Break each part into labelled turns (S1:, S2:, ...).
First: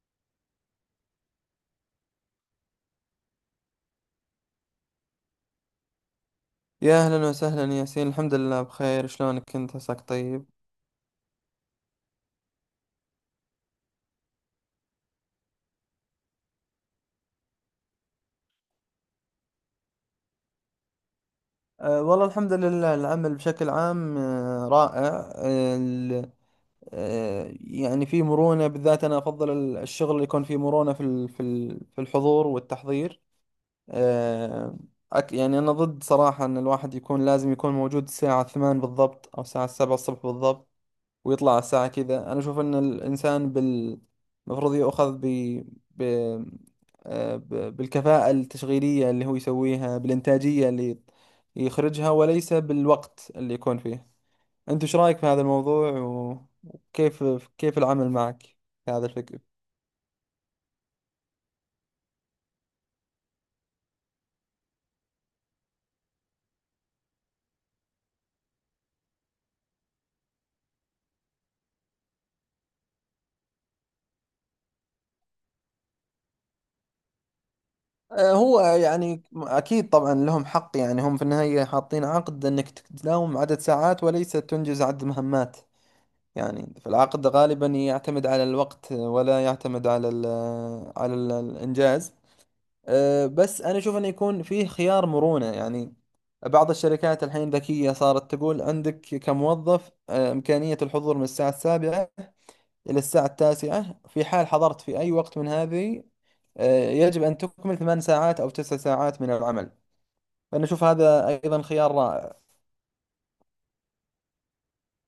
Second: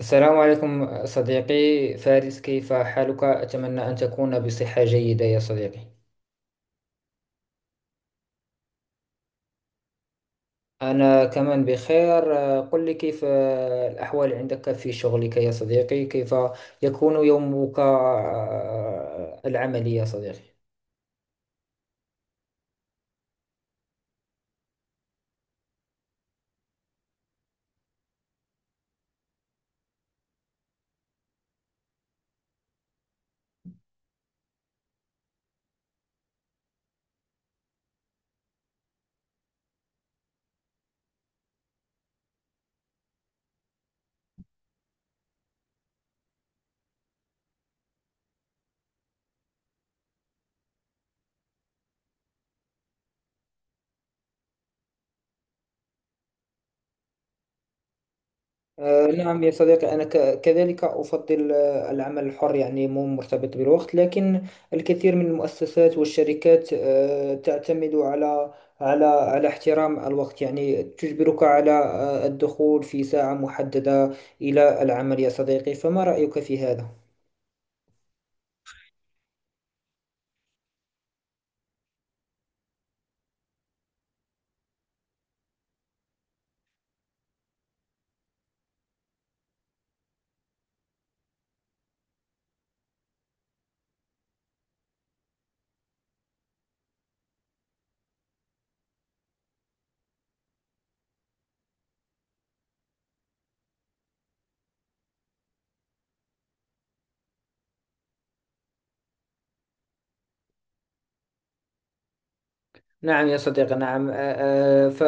S1: السلام عليكم صديقي فارس، كيف حالك؟ أتمنى أن تكون بصحة جيدة يا صديقي.
S2: يا أهلا وسهلا ياسين، الحمد لله بخير. شلونك أنت، عساك طيب؟
S1: أنا كمان بخير. قل لي، كيف الأحوال عندك في شغلك يا صديقي؟ كيف يكون يومك العملي يا صديقي؟
S2: والله الحمد لله، العمل بشكل عام رائع. يعني في مرونة، بالذات أنا أفضل الشغل اللي يكون فيه مرونة في في الحضور والتحضير. أه يعني أنا ضد صراحة أن الواحد يكون لازم يكون موجود الساعة 8 بالضبط أو الساعة 7 الصبح بالضبط ويطلع على الساعة كذا. أنا أشوف إن الإنسان المفروض يؤخذ ب... آه، ب... بالكفاءة التشغيلية اللي هو يسويها، بالإنتاجية اللي يخرجها، وليس بالوقت اللي يكون فيه. أنت إيش رأيك في هذا الموضوع وكيف العمل معك في هذا الفكر؟
S1: نعم يا صديقي، أنا كذلك أفضل العمل الحر، يعني مو مرتبط بالوقت، لكن الكثير من المؤسسات والشركات تعتمد على على احترام الوقت، يعني تجبرك على الدخول في ساعة محددة إلى العمل يا صديقي. فما رأيك في هذا؟
S2: هو يعني أكيد طبعا لهم حق، يعني هم في النهاية حاطين عقد أنك تداوم عدد ساعات وليس تنجز عدد مهمات. يعني في العقد غالبا يعتمد على الوقت ولا يعتمد على ال الإنجاز بس أنا أشوف أنه يكون فيه خيار مرونة. يعني بعض الشركات الحين ذكية، صارت تقول عندك كموظف إمكانية الحضور من الساعة السابعة إلى الساعة التاسعة، في حال حضرت في أي وقت من هذه يجب أن تكمل ثمان ساعات أو تسع ساعات من العمل. فأنا أشوف هذا أيضا خيار رائع.
S1: نعم يا صديقي، نعم. آه، آه، ف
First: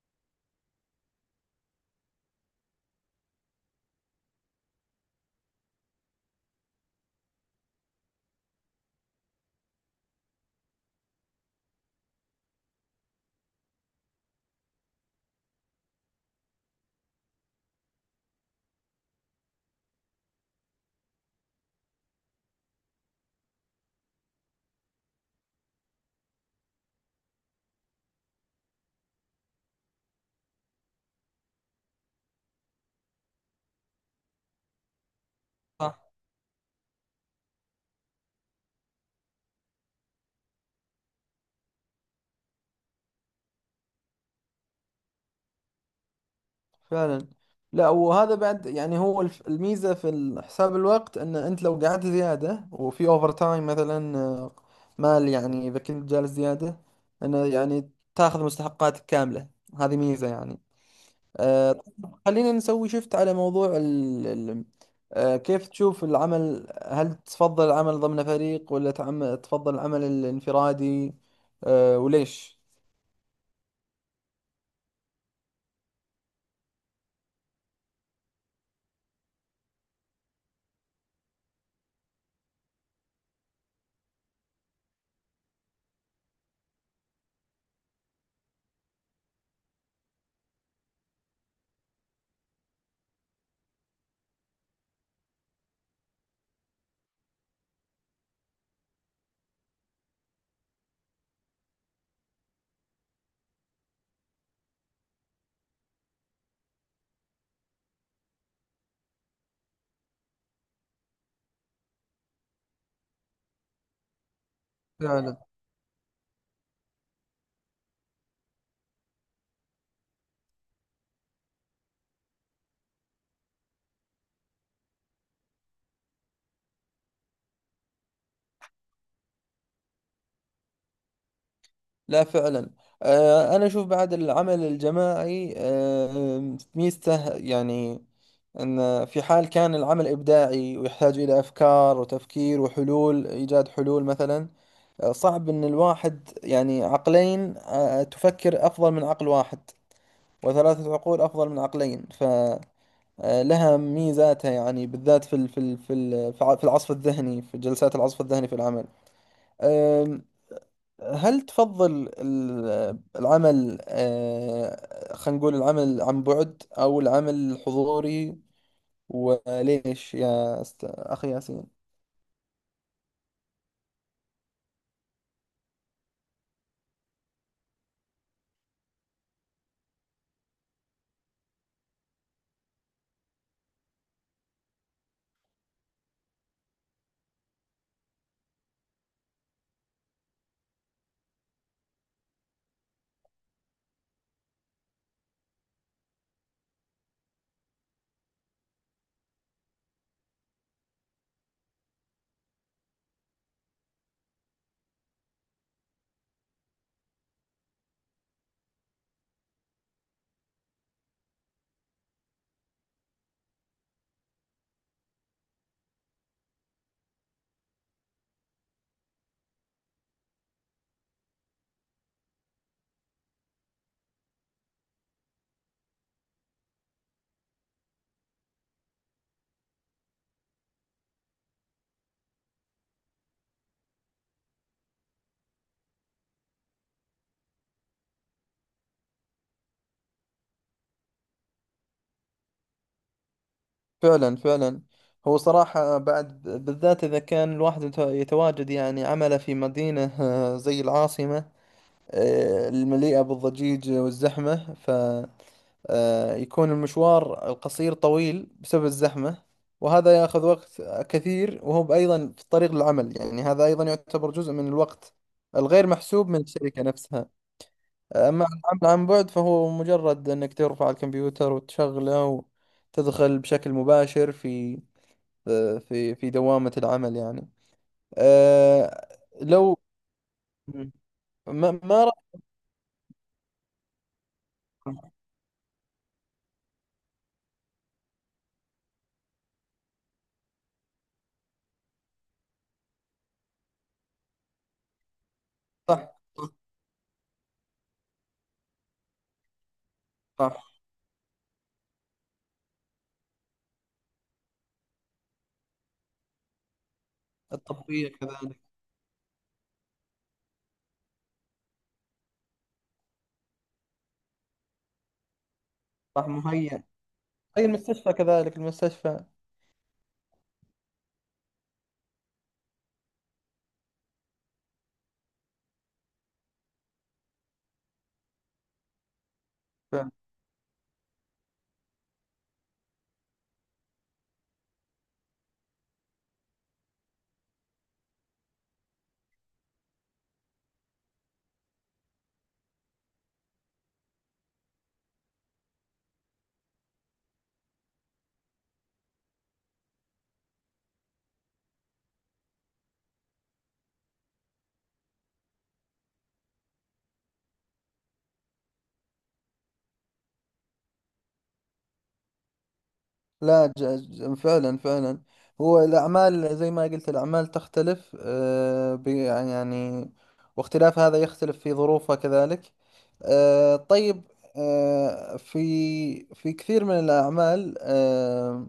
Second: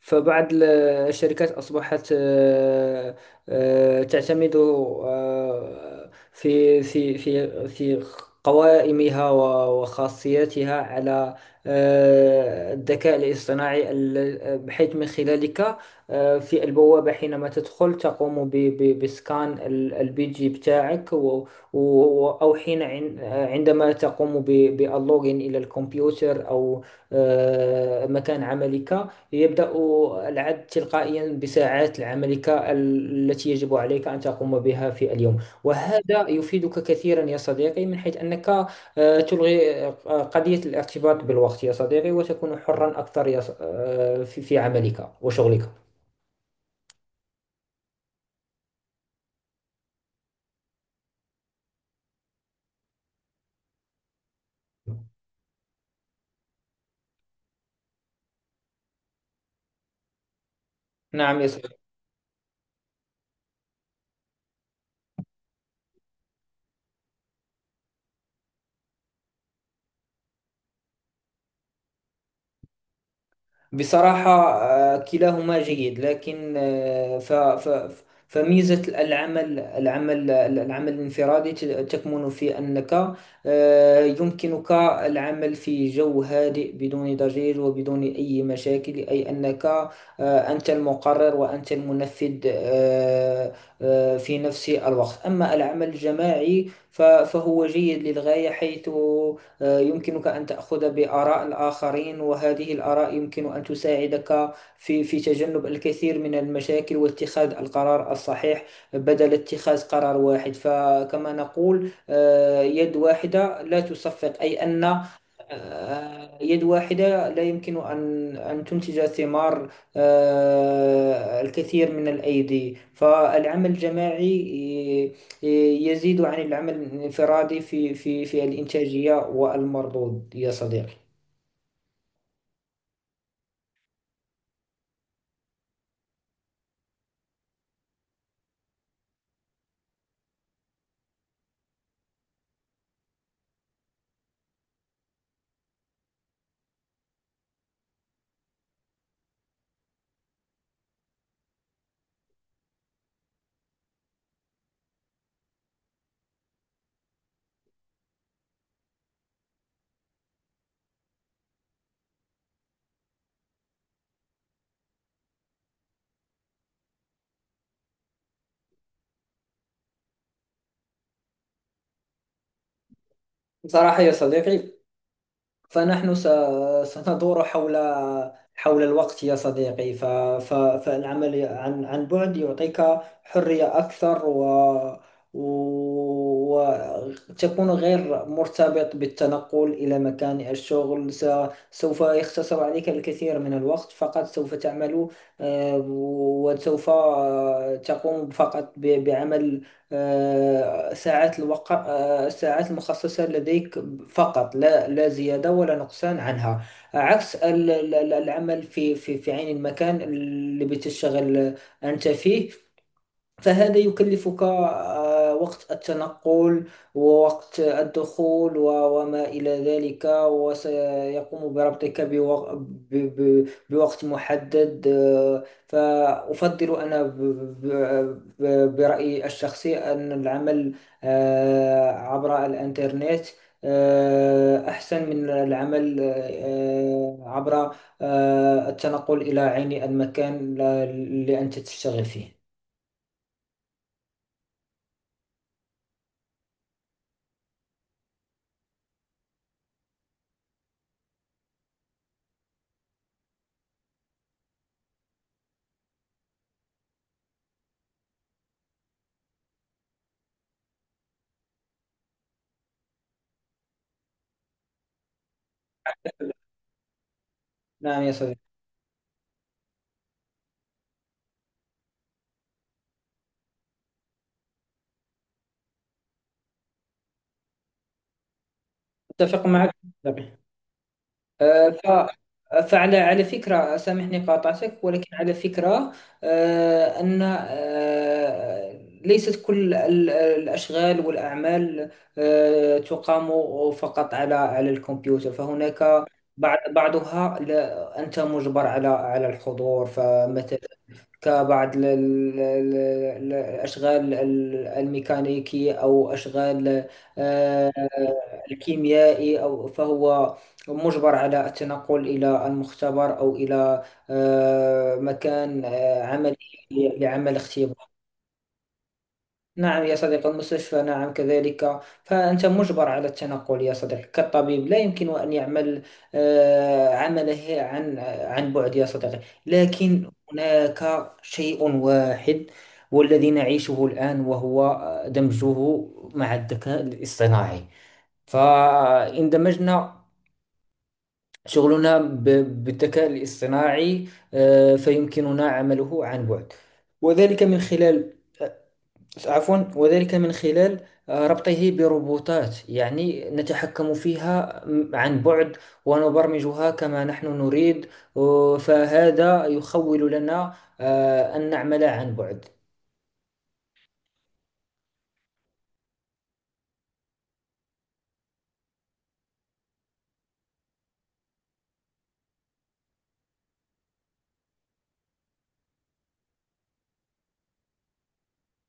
S1: فبعض الشركات أصبحت تعتمد في قوائمها وخاصياتها على الذكاء الاصطناعي، بحيث من خلالك في البوابة حينما تدخل تقوم بسكان البيجي بتاعك، أو عندما تقوم باللوجين إلى الكمبيوتر أو مكان عملك، يبدأ العد تلقائيا بساعات عملك التي يجب عليك أن تقوم بها في اليوم. وهذا يفيدك كثيرا يا صديقي، من حيث أنك تلغي قضية الارتباط بالوقت يا صديقي، وتكون حرا أكثر يا في عملك وشغلك.
S2: فعلا. لا، وهذا بعد يعني هو الميزة في حساب الوقت، ان انت لو قعدت زيادة وفي اوفر تايم مثلا، مال يعني اذا كنت جالس زيادة انه يعني تاخذ مستحقاتك كاملة. هذه ميزة يعني.
S1: نعم يا صديقي.
S2: آه، خلينا نسوي شفت على موضوع ال ال آه، كيف تشوف العمل. هل تفضل العمل ضمن فريق ولا تفضل العمل الانفرادي؟ وليش؟
S1: بصراحة كلاهما جيد، لكن آه، ف ف فميزة العمل الانفرادي تكمن في أنك يمكنك العمل في جو هادئ بدون ضجيج وبدون أي مشاكل، أي أنك أنت المقرر وأنت المنفذ في نفس الوقت. أما العمل الجماعي فهو جيد للغاية، حيث يمكنك أن تأخذ بآراء الآخرين، وهذه الآراء يمكن أن تساعدك في تجنب الكثير من المشاكل واتخاذ القرار الصحيح بدل اتخاذ قرار واحد. فكما نقول يد واحدة لا تصفق، أي أن
S2: فعلا.
S1: يد واحدة لا يمكن أن تنتج ثمار الكثير من الأيدي. فالعمل الجماعي يزيد عن العمل الانفرادي في الإنتاجية والمردود يا صديقي.
S2: لا فعلا. أنا أشوف بعد العمل الجماعي ميزته يعني أن في حال كان العمل إبداعي ويحتاج إلى أفكار وتفكير وحلول، إيجاد حلول مثلا. صعب أن الواحد يعني، عقلين تفكر أفضل من عقل واحد، وثلاثة عقول أفضل من عقلين. فلها ميزاتها يعني، بالذات في في العصف الذهني، في جلسات العصف الذهني في العمل. هل تفضل العمل، خلينا نقول، العمل عن بعد أو العمل الحضوري؟ وليش يا أخي ياسين؟
S1: بصراحة يا صديقي، فنحن س- سندور حول الوقت يا صديقي. فالعمل عن بعد يعطيك حرية أكثر، و وتكون غير مرتبط بالتنقل إلى مكان الشغل. سوف يختصر عليك الكثير من الوقت، فقط سوف تعمل وسوف تقوم فقط بعمل آه، ساعات الوقت الساعات المخصصة لديك فقط، لا لا زيادة ولا نقصان عنها. عكس العمل في عين المكان اللي بتشتغل أنت فيه، فهذا يكلفك وقت التنقل ووقت الدخول وما إلى ذلك، وسيقوم بربطك بوقت محدد. فأفضل أنا برأيي الشخصي أن العمل عبر الإنترنت أحسن من العمل عبر التنقل إلى عين المكان لأنت تشتغل فيه.
S2: فعلا فعلا. هو صراحة بعد بالذات إذا كان الواحد يتواجد يعني عمله في مدينة زي العاصمة المليئة بالضجيج والزحمة، يكون المشوار القصير طويل بسبب الزحمة، وهذا يأخذ وقت كثير. وهو أيضا في الطريق للعمل، يعني هذا أيضا يعتبر جزء من الوقت الغير محسوب من الشركة نفسها.
S1: نعم يا صديقي،
S2: أما العمل عن بعد فهو مجرد أنك ترفع الكمبيوتر وتشغله وتدخل بشكل مباشر في في دوامة العمل يعني. أه
S1: اتفق معك
S2: لو
S1: بالطبع. آه، ف
S2: ما رأيك؟
S1: فعلى فكرة، سامحني قاطعتك، ولكن على فكرة آه، أن آه، ليست كل الأشغال والأعمال تقام فقط على الكمبيوتر. فهناك
S2: صح، صح.
S1: بعضها لا، أنت مجبر على الحضور، فمثلا
S2: صح،
S1: كبعض الأشغال الميكانيكية أو أشغال آه،
S2: التطبيق كذلك.
S1: الكيميائي، أو فهو مجبر على التنقل إلى المختبر أو إلى مكان
S2: صح،
S1: عملي
S2: مهيأ.
S1: لعمل
S2: أي،
S1: اختبار.
S2: المستشفى كذلك، المستشفى.
S1: نعم يا صديقي، المستشفى، نعم كذلك. فأنت مجبر على التنقل يا صديقي، كالطبيب لا يمكن أن يعمل عمله عن بعد يا صديقي. لكن
S2: فعلا.
S1: هناك شيء واحد والذي نعيشه الآن، وهو دمجه مع الذكاء الاصطناعي. فإن دمجنا شغلنا بالذكاء الاصطناعي فيمكننا عمله عن بعد، وذلك من خلال، عفوا، وذلك من خلال ربطه بروبوتات، يعني نتحكم فيها عن بعد ونبرمجها كما نحن نريد. فهذا يخول لنا أن نعمل عن بعد.
S2: لا ج- ج- فعلا فعلا. هو الأعمال زي ما قلت، الأعمال تختلف يعني واختلاف هذا يختلف في ظروفها كذلك. طيب، آه، في في كثير من الأعمال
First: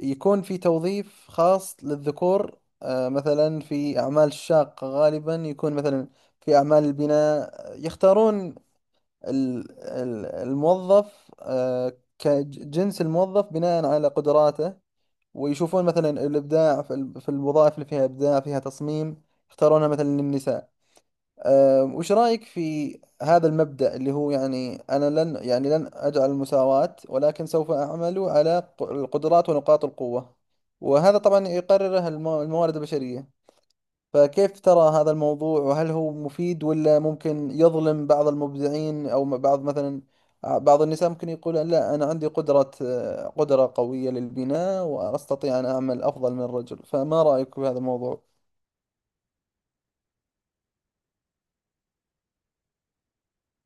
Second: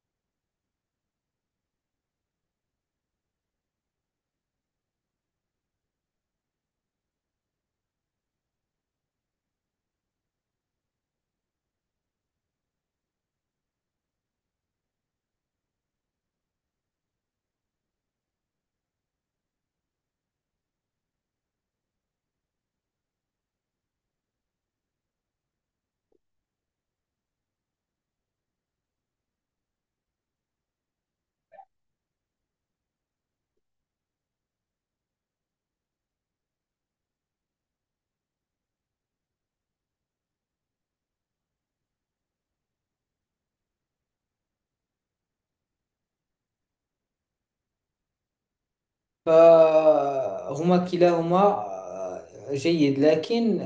S2: يكون في توظيف خاص للذكور. مثلا في أعمال الشاقة غالبا يكون مثلا في أعمال البناء، يختارون الموظف كجنس الموظف بناء على قدراته. ويشوفون مثلا الإبداع في في الوظائف اللي فيها إبداع، فيها تصميم، يختارونها مثلا للنساء. وش رأيك في هذا المبدأ اللي هو يعني أنا لن يعني لن أجعل المساواة، ولكن سوف أعمل على القدرات ونقاط القوة، وهذا طبعا يقرره الموارد البشرية. فكيف ترى هذا الموضوع؟ وهل هو مفيد ولا ممكن يظلم بعض المبدعين أو بعض مثلا بعض النساء، ممكن يقول لا، أنا عندي قدرة قدرة قوية للبناء وأستطيع أن أعمل أفضل من الرجل؟ فما رأيك في هذا الموضوع؟
S1: فهما كلاهما جيد، لكن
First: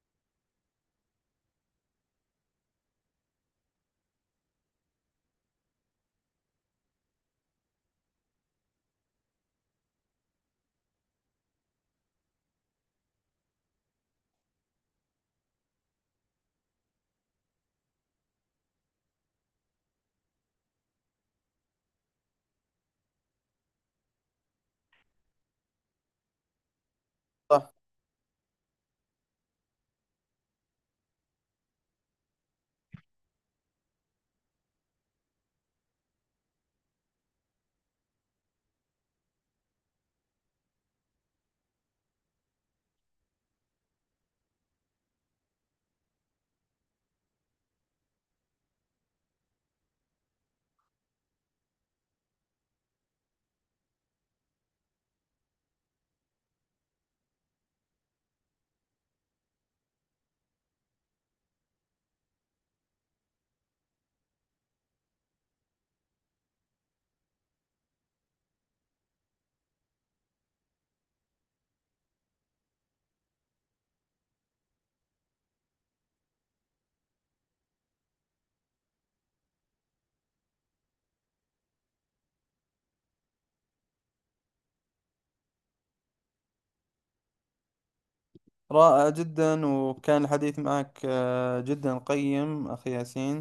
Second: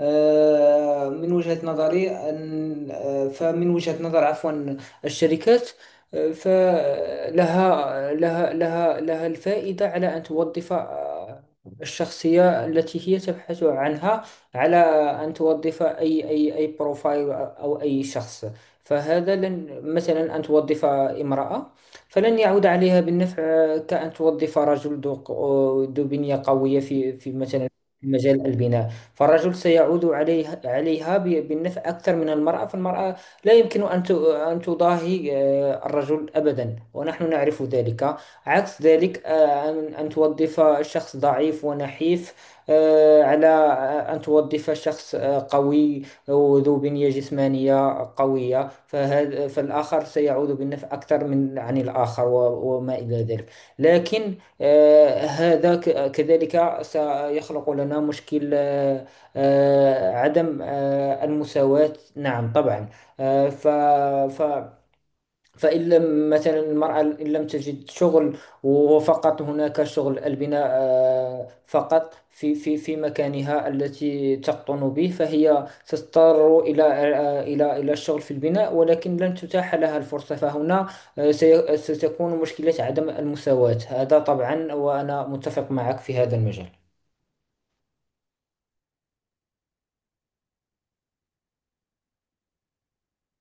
S1: آه، من وجهة نظري أن آه، فمن وجهة نظر، عفوا، الشركات، آه، فلها لها لها لها الفائدة على أن توظف الشخصية التي هي تبحث عنها، على أن توظف أي بروفايل أو أي شخص. فهذا، لن مثلا أن توظف امرأة فلن يعود عليها بالنفع، كأن توظف رجل ذو بنية قوية في مثلا
S2: صح.
S1: في مجال البناء، فالرجل سيعود عليها بالنفع أكثر من المرأة. فالمرأة لا يمكن أن تضاهي الرجل أبدا، ونحن نعرف ذلك. عكس ذلك أن توظف شخص ضعيف ونحيف آه، على آه، أن توظف شخص قوي وذو بنية جسمانية قوية، فهذا، فالآخر سيعود بالنفع أكثر من عن الآخر، وما إلى ذلك. لكن هذا كذلك سيخلق لنا مشكل عدم المساواة، نعم طبعا. آه، ف ف- فإن لم مثلا المرأة إن لم تجد شغل، وفقط هناك شغل البناء فقط في مكانها التي تقطن به، فهي تضطر إلى إلى الشغل في البناء، ولكن لن تتاح لها الفرصة. فهنا ستكون مشكلة عدم المساواة، هذا طبعا، وأنا متفق معك في هذا المجال.
S2: رائع جدا، وكان الحديث معك جدا قيم، أخي ياسين.